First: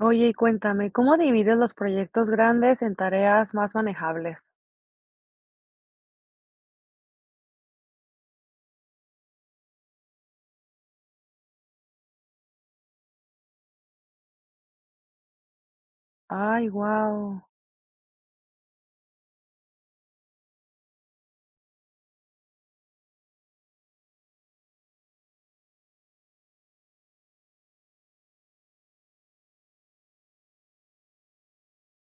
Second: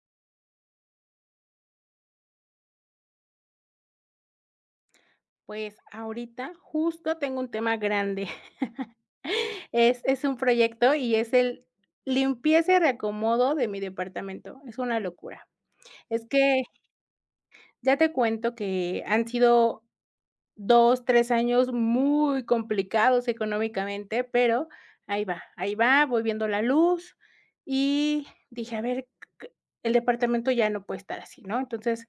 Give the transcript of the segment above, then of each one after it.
Oye, y cuéntame, ¿cómo divides los proyectos grandes en tareas más manejables? Pues ahorita justo tengo un tema grande. Es un proyecto y es el limpieza y reacomodo de mi departamento. Es una locura. Es que Ay, wow. ya te cuento que han sido 2 3 años muy complicados económicamente, pero ahí va, voy viendo la luz y dije: "A ver, c el departamento ya no puede estar así", ¿no? Entonces,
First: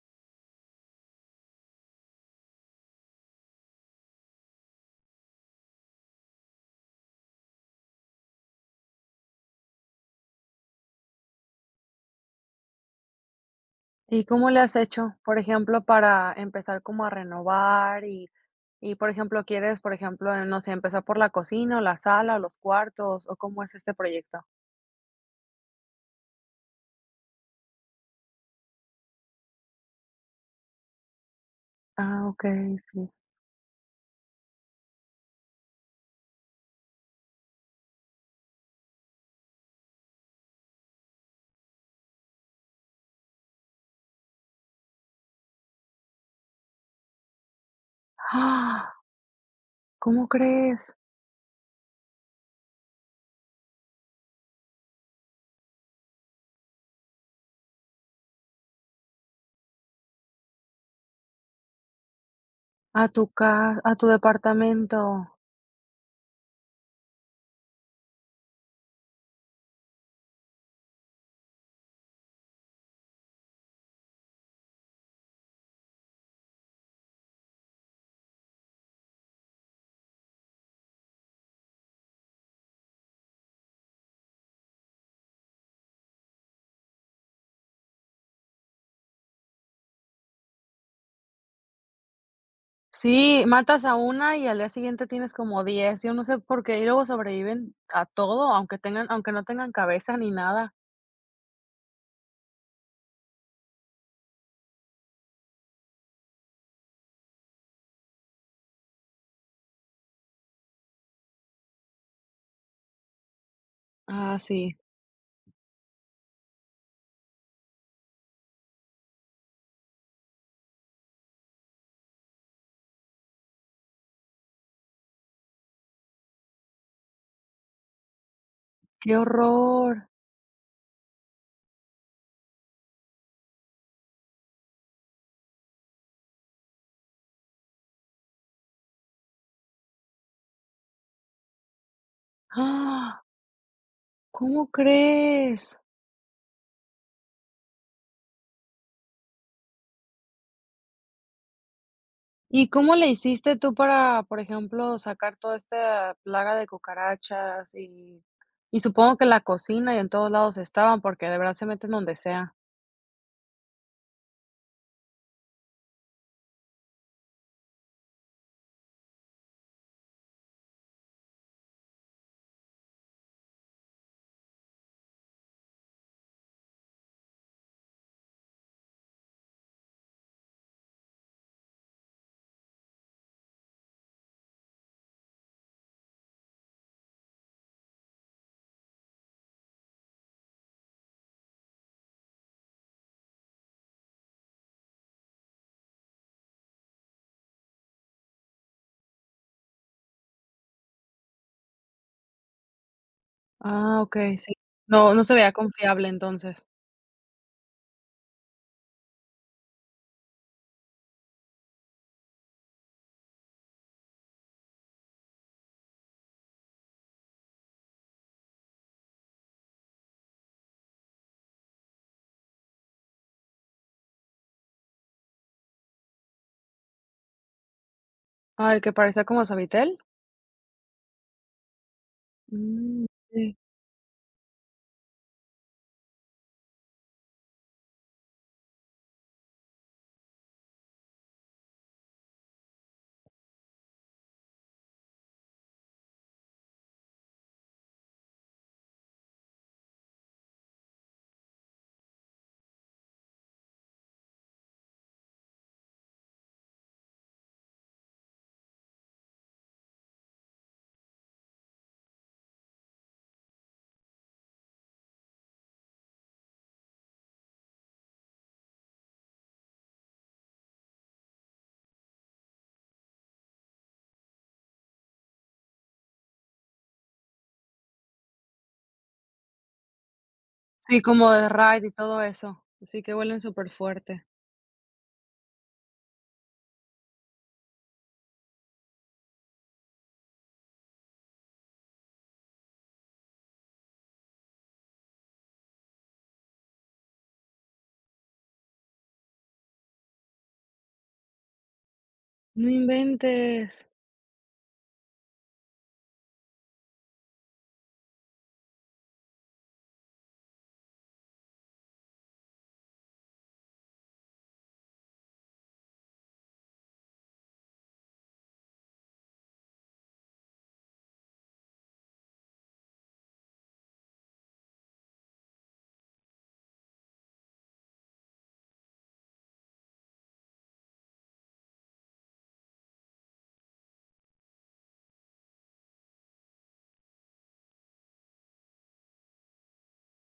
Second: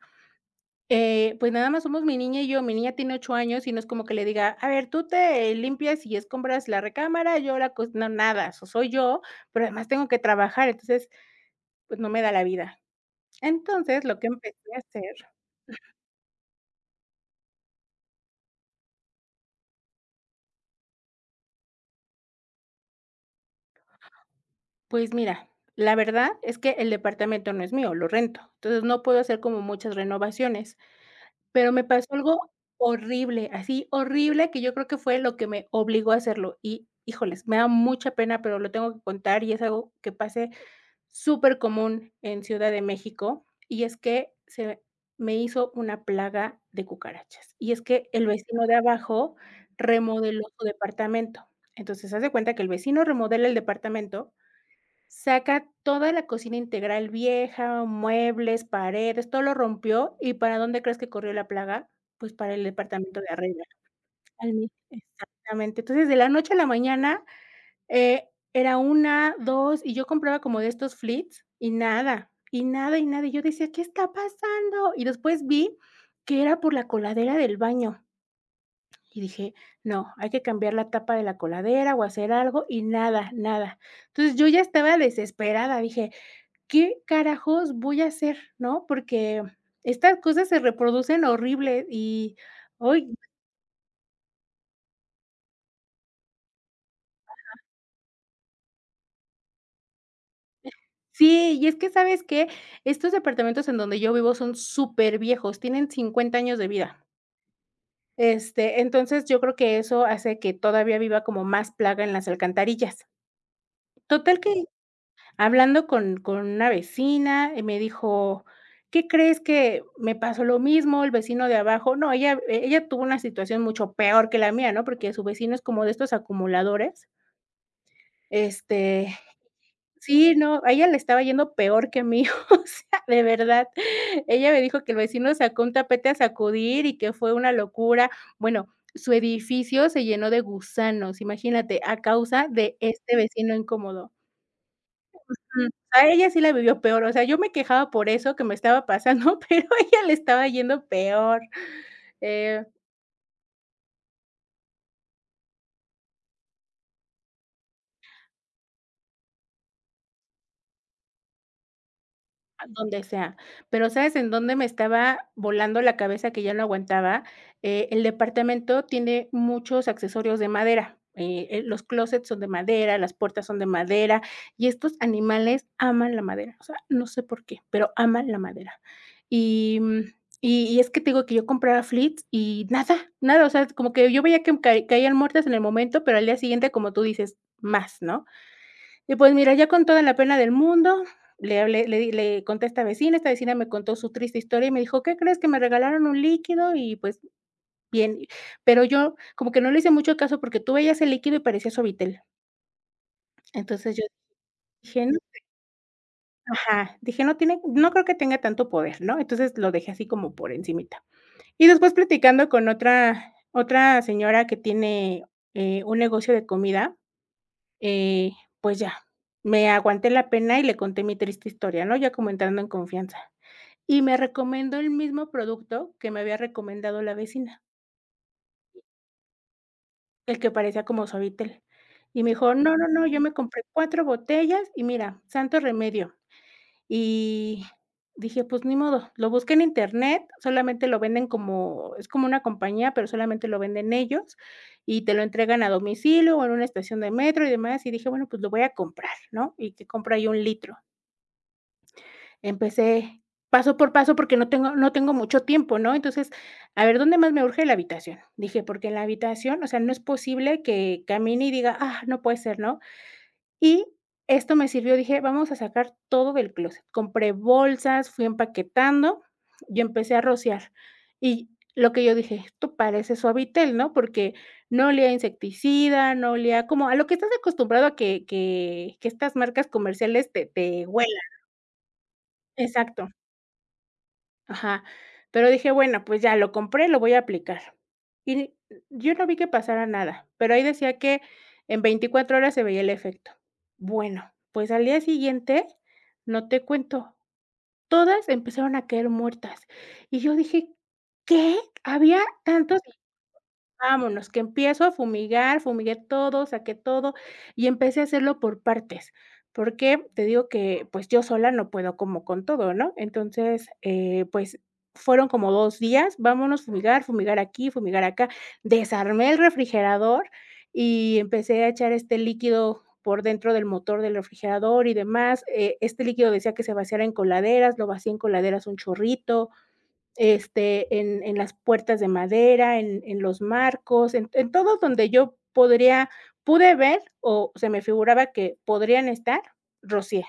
Pues nada más somos mi niña y yo. Mi niña tiene 8 años y no es como que le diga: "A ver, tú te limpias y escombras la recámara, yo la cos", no, nada. Eso soy yo, pero además tengo que trabajar, entonces, pues no me da la vida. Entonces, lo ¿Y que cómo empecé le has a hacer, hecho, por ejemplo, para empezar como a renovar y por ejemplo, quieres, por ejemplo, no sé, empezar por la cocina o la sala o los cuartos o cómo es este proyecto? pues mira, la verdad es que el departamento no es mío, lo rento. Entonces, no puedo hacer como muchas renovaciones, pero me pasó Ah, ok, algo sí. horrible, así horrible, que yo creo que fue lo que me obligó a hacerlo. Y, híjoles, me da mucha pena, pero lo tengo que contar y es algo que pasé súper común en Ciudad de México, y es que se me hizo una plaga de cucarachas, y es que el vecino de ¡Ah! abajo ¿Cómo remodeló su crees? departamento. Entonces, haz de cuenta que el vecino remodela el departamento, saca toda la cocina integral vieja, muebles, paredes, todo lo rompió, ¿y para dónde crees que corrió la plaga? Pues para el departamento de arriba. A tu Al mi departamento. exactamente. Entonces, de la noche a la mañana era una 2 y yo compraba como de estos flits, y nada, y nada, y nada. Y yo decía: "¿Qué está pasando?". Y después vi que era por la coladera del baño, y dije: "No, hay que cambiar la tapa de la coladera o hacer algo", y nada, nada. Entonces, yo ya estaba desesperada, dije: "¿Qué carajos voy a hacer?", ¿no? Porque estas cosas se reproducen horrible y, hoy. Sí, matas a una y al día siguiente tienes como 10. Yo no sé por qué, y luego sobreviven a todo, aunque no tengan cabeza ni nada. Sí, y es que, ¿sabes que estos departamentos en donde yo vivo son súper viejos? Tienen 50 años de vida. Este, entonces, yo creo que eso hace que todavía viva como más plaga en las alcantarillas. Ah, Total que sí. hablando con una vecina, me dijo: "¿Qué crees que me pasó lo mismo? El vecino de abajo", no, ella tuvo una situación mucho peor que la mía, ¿no? Porque su vecino es como de estos acumuladores, ¡Qué este, horror! sí, no, a ella le estaba yendo peor que a mí, o sea, de verdad. Ella me dijo que el vecino sacó un tapete a sacudir y que fue una locura. Bueno, su edificio se llenó de gusanos, imagínate, a causa de este Ah, vecino incómodo. ¿cómo Mm, crees? a ella sí la vivió peor, o sea, yo me quejaba por eso que me estaba pasando, pero a ella le estaba yendo peor. Eh ¿Y cómo le hiciste tú para, por ejemplo, sacar toda esta plaga de cucarachas? Y supongo que en la cocina y en todos lados estaban, porque de verdad se meten donde sea. Donde sea. Pero, ¿sabes en dónde me estaba volando la cabeza que ya no aguantaba? El departamento tiene muchos accesorios de madera, los closets son de madera, las puertas son de madera, y estos animales aman la madera, o sea, no sé por qué, pero aman la madera. Y, mm, y es que te digo que yo compraba flits y nada, nada, o sea, como que yo veía que ca caían muertas en el momento, pero al día siguiente, como tú dices, más, ¿no? Y pues mira, ya con toda la pena del mundo, le hablé, le conté a esta vecina me contó su triste historia y me dijo: "¿Qué crees? Que me regalaron un líquido y, pues, bien". Pero yo como que no le hice mucho caso porque tú veías el líquido y parecía Suavitel. Entonces Ah, yo okey, sí. dije: No, "No". no se veía confiable entonces. Ajá, dije: "No tiene, no creo que tenga tanto poder", ¿no? Entonces lo dejé así como por encimita. Y después platicando con otra señora que tiene, un negocio de comida. Eh, pues ya, me aguanté la pena y le conté mi triste historia, ¿no? Ya como entrando en confianza. Y me recomendó el mismo producto que me había recomendado la vecina, Ah, el que parecía como Sabitel. el que parecía como Suavitel. Y me dijo: "No, no, Mm. no, yo me Sí. compré 4 botellas y mira, santo remedio". Y dije: "Pues ni modo". Lo busqué en Internet, solamente lo venden como es como una compañía, pero solamente lo venden ellos y te lo entregan a domicilio o en una estación de metro y demás. Y dije: "Bueno, pues lo voy a comprar", ¿no? Y que compro ahí un litro. Empecé paso por paso, porque no tengo mucho tiempo, ¿no? Entonces, a ver, ¿dónde más me urge? La habitación. Dije, porque en la habitación, o sea, no es posible que camine y diga: "Ah, no puede ser", ¿no? Y esto me sirvió, dije: "Vamos a sacar todo del closet". Compré bolsas, fui empaquetando y empecé a rociar. Y lo que yo dije: "Esto parece Suavitel", ¿no? Porque no olía a insecticida, no olía como a lo que estás acostumbrado a que estas marcas comerciales te Sí, huelan. como de Raid y todo eso. Sí, Exacto. que huelen súper fuerte. Ajá, pero dije: "Bueno, pues ya, lo compré, lo voy a aplicar". Y yo no vi que pasara nada, pero ahí decía que en 24 horas se veía el efecto. Bueno, pues al día siguiente, no te cuento, todas empezaron a caer muertas. Y yo dije: "¿Qué? ¿Había No tantos?". inventes. Vámonos, que empiezo a fumigar, fumigué todo, saqué todo y empecé a hacerlo por partes, porque te digo que, pues, yo sola no puedo como con todo, ¿no? Entonces, pues, fueron como 2 días, vámonos, fumigar, fumigar aquí, fumigar acá. Desarmé el refrigerador y empecé a echar este líquido por dentro del motor del refrigerador y demás. Este líquido decía que se vaciara en coladeras, lo vacié en coladeras un chorrito este, en las puertas de madera, en los marcos, en todo donde yo podría pude ver, o se me figuraba que podrían estar, rocié.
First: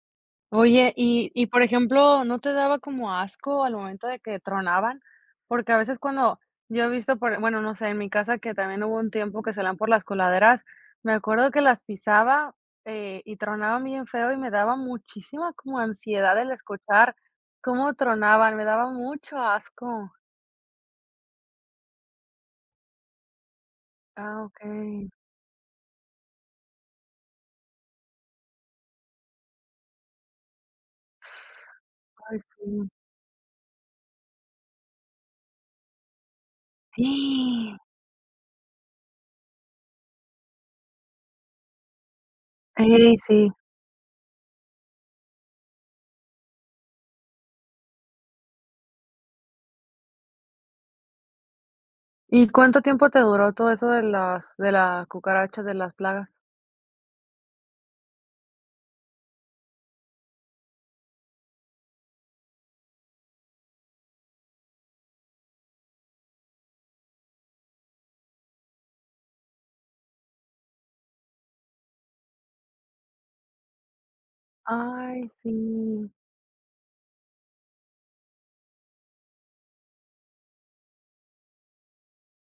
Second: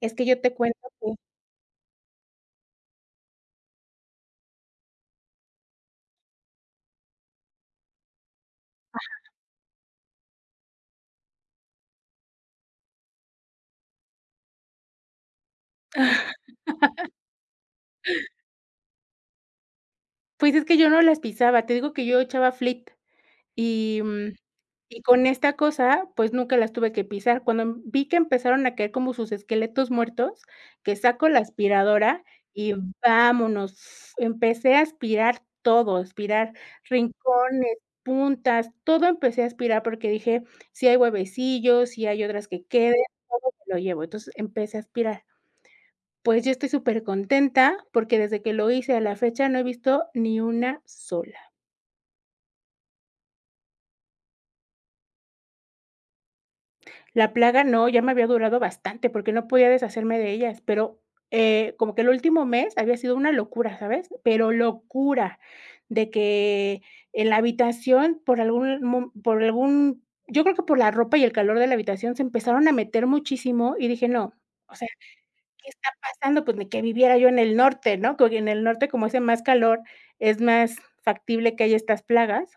Es que yo te cuento Oye, que y, por ejemplo, ¿no te daba como asco al momento de que tronaban? Porque a veces cuando yo he visto por no sé, en mi casa que también hubo un tiempo que salían por las coladeras, me acuerdo que las pisaba, y tronaban bien feo, y me daba muchísima como ansiedad el escuchar cómo tronaban, me daba mucho asco. pues, es que yo no las pisaba, te digo que yo echaba flit. Y, mm, Ah, y okey. con esta cosa, pues, nunca las tuve que pisar. Cuando vi que empezaron a caer como sus esqueletos muertos, que saco la aspiradora Ay, y sí. vámonos. Empecé a aspirar todo, aspirar rincones, puntas, todo empecé a aspirar porque dije: "Si hay huevecillos, si hay otras que queden, Ey, sí. lo llevo". Entonces, empecé a aspirar. Pues, yo estoy súper contenta porque desde que lo hice a la fecha no he visto ni una sola. ¿Y cuánto tiempo te duró todo eso de las cucarachas, de las plagas? La plaga no, ya me había durado bastante, porque no podía deshacerme de ellas, pero, como que el último mes había sido una locura, ¿sabes? Pero locura, de que en la habitación, por algún mo por algún yo creo que por la ropa y el calor de la habitación se empezaron a meter muchísimo, y dije: "No, o sea, Ay, ¿qué está sí, pasando?". Pues ni que viviera yo en el norte, ¿no? Porque en el norte, como hace más calor, es más factible que haya estas plagas.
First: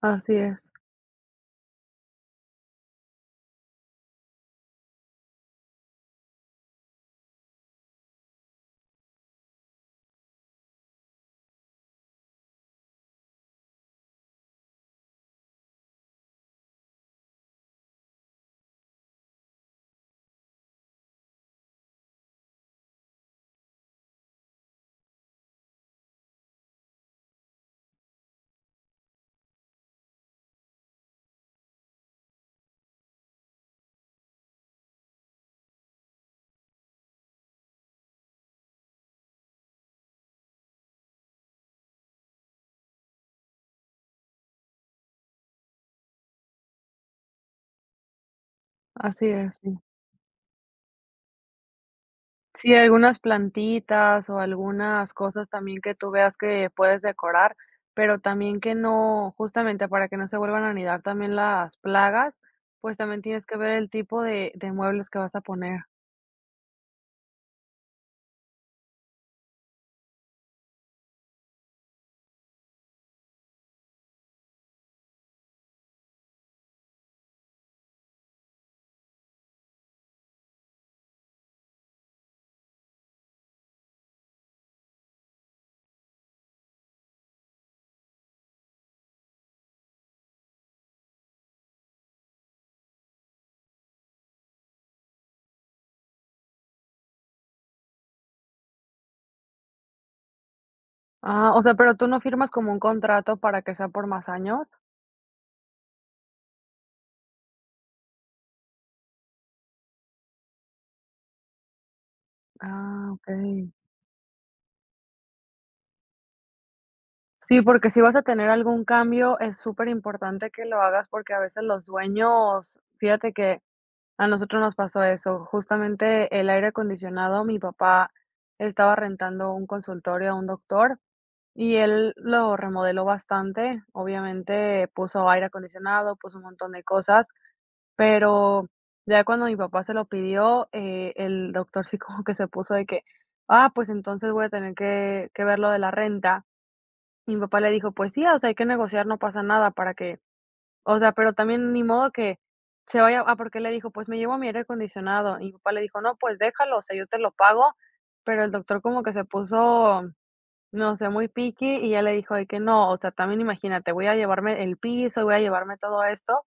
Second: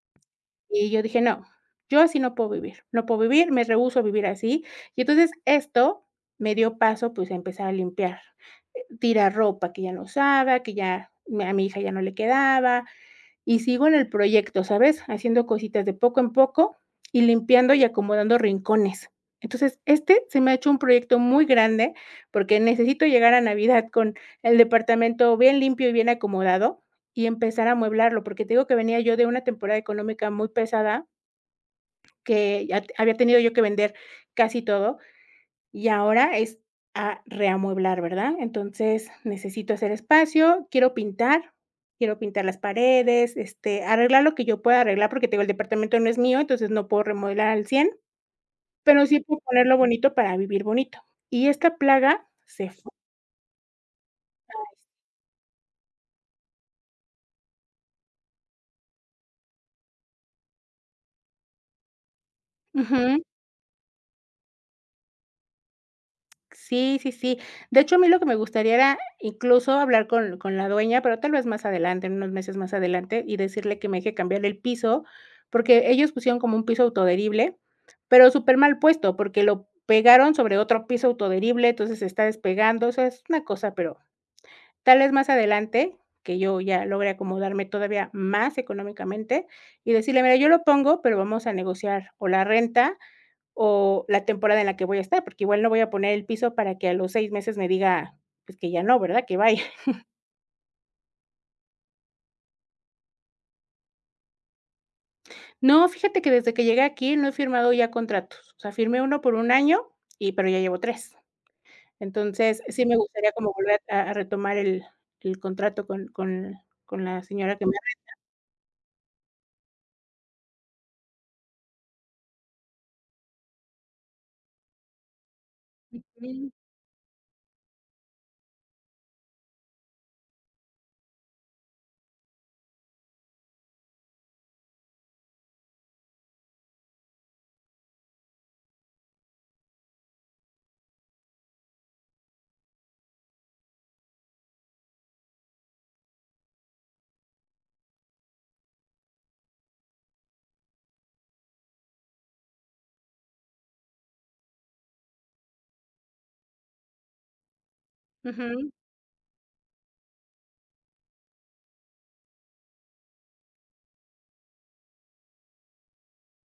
así es, Y yo dije: "No, yo así no puedo vivir, no puedo vivir, me rehúso a vivir así". Y entonces esto me dio paso, pues, a empezar a limpiar, tirar ropa que ya no usaba, que ya me a mi hija ya no le quedaba, y sigo en el proyecto, ¿sabes? Haciendo cositas de poco en poco y limpiando y acomodando rincones. Entonces, este se me ha hecho un proyecto muy grande porque necesito llegar a Navidad con el departamento bien limpio y bien acomodado y empezar a amueblarlo, porque te digo que venía yo de una temporada económica muy pesada que ya había tenido yo que vender casi todo. Y ahora es a reamueblar, ¿verdad? Entonces, necesito hacer espacio, quiero pintar las paredes, este, arreglar lo que yo pueda arreglar, porque te digo, el departamento no es mío, entonces no puedo remodelar al 100, pero sí así puedo es, ponerlo sí. bonito para vivir bonito. Y esta plaga se Sí, fue. algunas plantitas o algunas cosas también que tú veas que puedes decorar, pero también que no, justamente para que no se vuelvan a anidar también las plagas, pues también tienes que ver el tipo de muebles que vas a poner. Sí, sí, sí. De hecho, a mí lo que me gustaría era incluso hablar con la dueña, pero tal vez más adelante, en unos meses más adelante, y decirle que me deje cambiar el piso, porque ellos pusieron como un piso autoadherible, pero súper mal puesto, porque lo pegaron sobre otro piso autoadherible, entonces se está despegando, o sea, es una cosa, pero tal vez más adelante, que yo ya logre acomodarme todavía más económicamente y decirle: "Mira, yo lo pongo, pero vamos a negociar o la renta o la temporada en la que voy a estar, porque igual no voy a poner el piso para que a los 6 meses me diga, pues, que ya no, ¿verdad? Que bye". Ah, o sea, pero tú no firmas como un contrato para que sea por más años. No, fíjate que desde que llegué aquí no he firmado ya contratos, o sea, firmé uno por un año y pero ya llevo tres. Entonces, sí me Ah, gustaría como okey. volver a retomar el contrato con la señora Sí, que me. porque si vas a tener algún cambio, es súper importante que lo hagas, porque a veces los dueños, fíjate que a nosotros nos pasó eso. Justamente el Ujú, aire acondicionado, mi papá estaba rentando un consultorio a un doctor y él lo remodeló bastante. Obviamente puso aire acondicionado, puso un montón de cosas, pero ya cuando mi papá se lo pidió, el doctor sí como que se puso de que: "Ah, pues entonces voy a tener que ver lo de la renta". Mi papá le dijo: "Pues sí, o sea, hay que negociar, no pasa nada para que", o sea, pero también ni modo que se vaya. Ah, porque le dijo: "Pues me llevo mi aire acondicionado", y mi papá le dijo: "No, pues déjalo, o sea, yo te lo pago", pero el ujú, doctor como que se puso, no sé, muy picky, y ya le dijo de que: "No, o sea, también imagínate, voy a llevarme el piso, voy a llevarme todo esto".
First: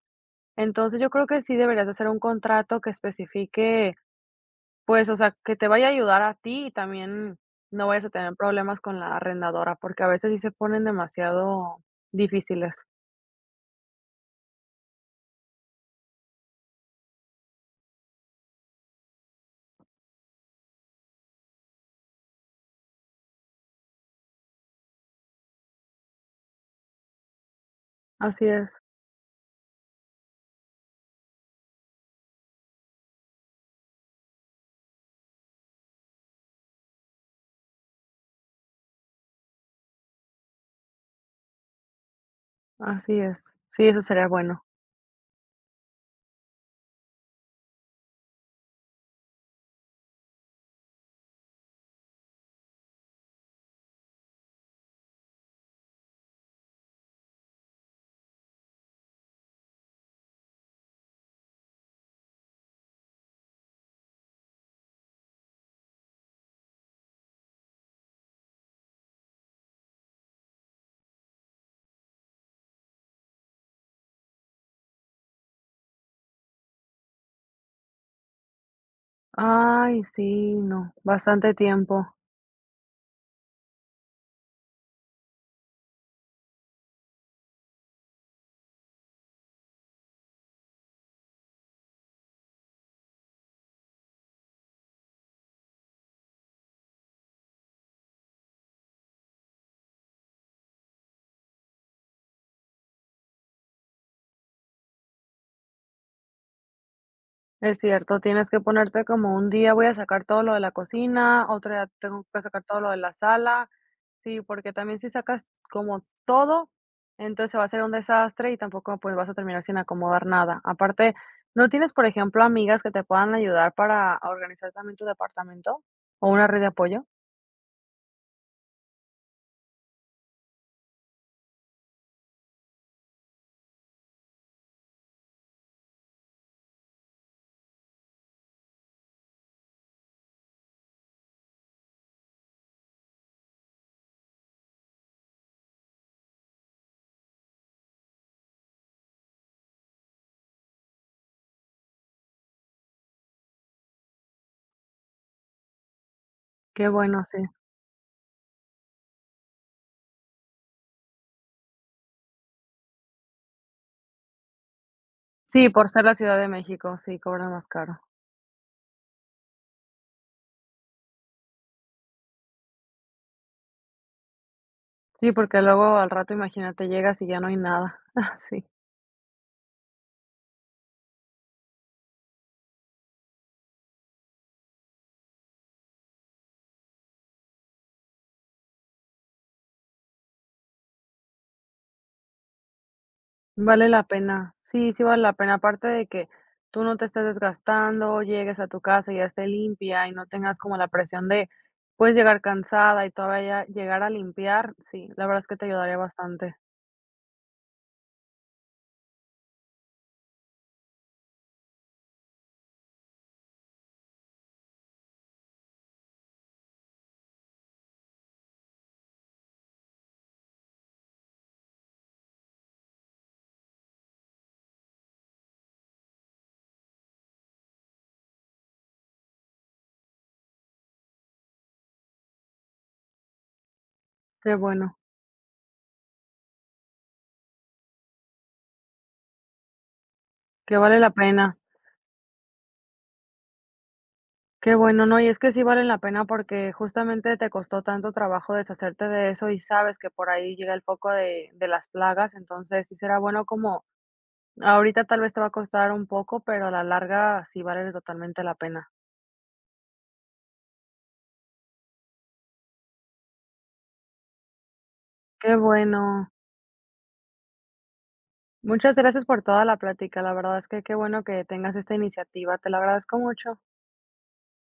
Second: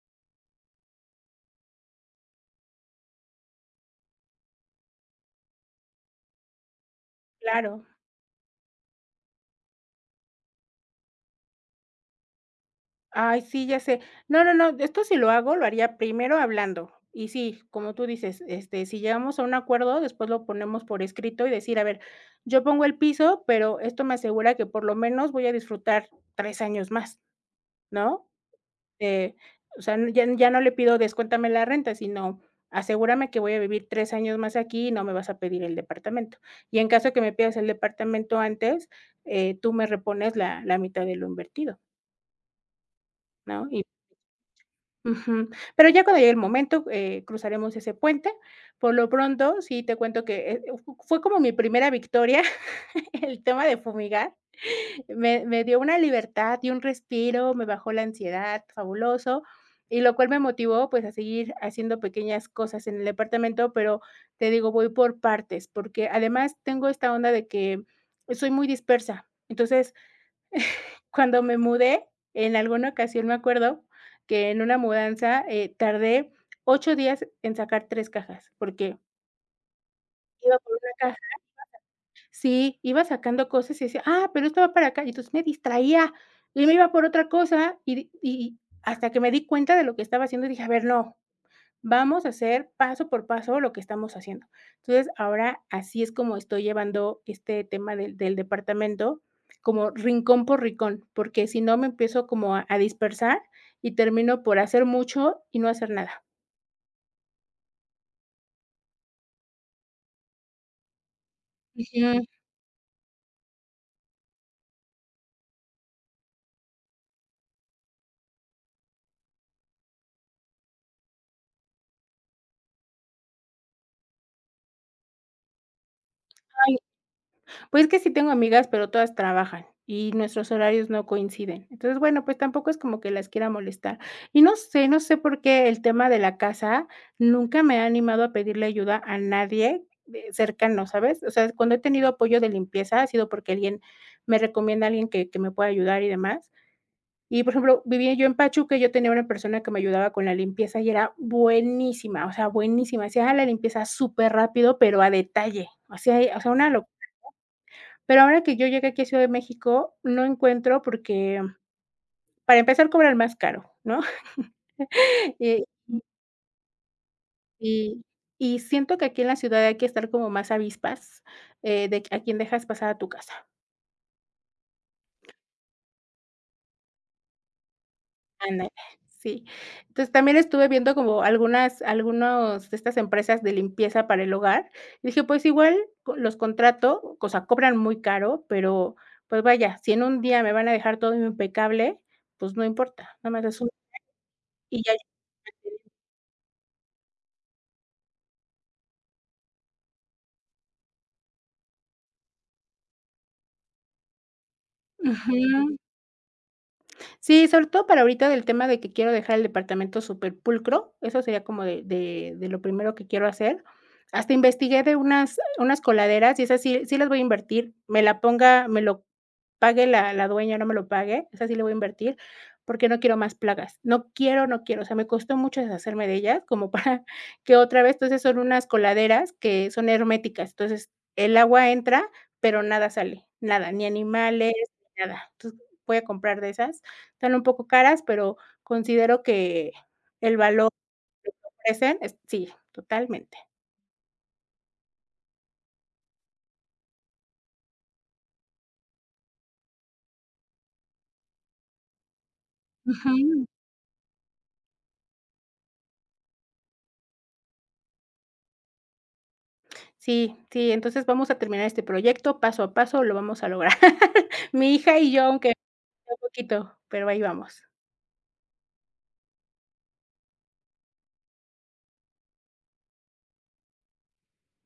Entonces, yo creo que sí deberías de hacer un contrato que especifique, pues, o sea, que te vaya a ayudar a ti y también claro. no vayas a tener problemas con la arrendadora, porque a veces sí se ponen demasiado difíciles. Ay, sí, ya sé. No, no, no, esto si lo hago, lo haría primero hablando. Y sí, como tú dices, este, si llegamos a un acuerdo, después lo ponemos por escrito y decir, a ver, yo pongo el piso, pero esto me asegura que por lo menos voy a disfrutar 3 años más, ¿no? Así es, Eh, o sea, ya no le pido descuéntame la renta, sino asegúrame que voy a vivir 3 años más aquí y no me vas a pedir el departamento. Y en caso que me pidas el departamento antes, tú me repones la mitad de lo invertido, así es. ¿no? Sí, eso sería bueno. Ujú. Pero ya cuando llegue el momento, cruzaremos ese puente. Por lo pronto, sí te cuento que, fu fue como mi primera victoria el tema de fumigar. Me dio una libertad y un respiro, me bajó la ansiedad, fabuloso, y lo cual me motivó, pues, a seguir haciendo pequeñas cosas en el departamento, pero te digo, voy por partes, porque además tengo esta onda de que soy muy dispersa. Entonces, cuando me mudé, en alguna ocasión me acuerdo que en una mudanza, tardé 8 días en sacar 3 cajas, porque Ay, sí, iba por una no, caja, bastante tiempo. sí, iba sacando cosas y decía: "Ah, pero esto va para acá", y entonces me distraía, y me iba por otra cosa, y hasta que me di cuenta de lo que estaba haciendo, y dije: "A ver, no, vamos a hacer paso por paso lo que estamos haciendo". Entonces, ahora así es como estoy llevando este tema del departamento, como rincón por rincón, porque si no me empiezo como a dispersar y termino por hacer mucho y no hacer nada. Es cierto, tienes que ponerte como un día voy a sacar todo lo de la cocina, otro día Ujú. tengo que sacar todo lo de la sala. Sí, porque también si sacas como todo, entonces se va a hacer un desastre y tampoco pues vas a terminar sin acomodar nada. Aparte, ¿no tienes, por ejemplo, amigas que te puedan ayudar para organizar también tu departamento o una red de apoyo? Pues que sí tengo amigas, pero todas trabajan y nuestros horarios no coinciden. Entonces, bueno, pues tampoco es como que las quiera molestar. Y no sé, no sé por qué el tema de la casa nunca me ha animado a pedirle ayuda a nadie de cercano, ¿sabes? O sea, cuando he tenido apoyo de limpieza ha sido porque alguien me recomienda a alguien que me pueda ayudar y demás. Y, por ejemplo, vivía yo en Pachuca, y yo tenía una persona que me ayudaba con la limpieza y era buenísima, o sea, buenísima. Hacía la limpieza súper rápido, pero a detalle. Hacía, o sea, una Qué locura. bueno, sí. Pero ahora que yo llegué aquí a Ciudad de México, no encuentro porque, para empezar, cobran más caro, ¿no? Eh, Sí, por ser la Ciudad de México, sí, cobran más caro. y y siento que aquí en la ciudad hay que estar como más avispas, de a quién dejas pasar a tu casa. Sí, porque luego al rato, imagínate, llegas y ya no hay nada. Sí. Ándale, sí. Entonces, también estuve viendo como algunas algunos de estas empresas de limpieza para el hogar, y dije: "Pues igual co los contrato", o sea, cobran muy caro, pero, pues vaya, si en un día me van a dejar todo impecable, pues no importa, nada más es un Vale la pena. y Sí, ya. sí vale la pena. Aparte de que tú no te estés desgastando, llegues a tu casa y ya esté limpia y no tengas como la presión de, puedes llegar cansada y todavía llegar a limpiar. Sí, la verdad es que Ujú. te ayudaría bastante. Sí, sobre todo para ahorita del tema de que quiero dejar el departamento súper pulcro, eso sería como de lo primero que quiero hacer. Hasta investigué de unas coladeras y esas sí las voy a invertir, me lo pague la dueña o no me lo pague, esa sí le voy a invertir, porque no quiero más plagas. No quiero, no quiero. O sea, me costó mucho deshacerme de ellas como para que otra vez. Entonces, son unas coladeras que son herméticas. Entonces, el agua entra, pero nada sale, nada, ni animales, Qué ni bueno, nada. Entonces, voy a comprar de esas. Están un poco caras, pero considero que el valor que que vale la pena. ofrecen es, sí, totalmente. Qué bueno, no, y es que sí vale la pena porque justamente te costó tanto trabajo deshacerte de eso y sabes que por ahí llega el foco de las plagas, entonces sí será bueno Ujú. como ahorita tal vez te va a costar un poco, pero a la larga sí vale totalmente la pena. Sí, sí, entonces vamos a terminar este proyecto paso a paso, lo vamos a lograr. Mi hija y yo, aunque Qué un bueno. poquito, pero ahí vamos. Muchas gracias por toda la plática. La verdad es que qué bueno que tengas esta iniciativa. Te lo agradezco mucho.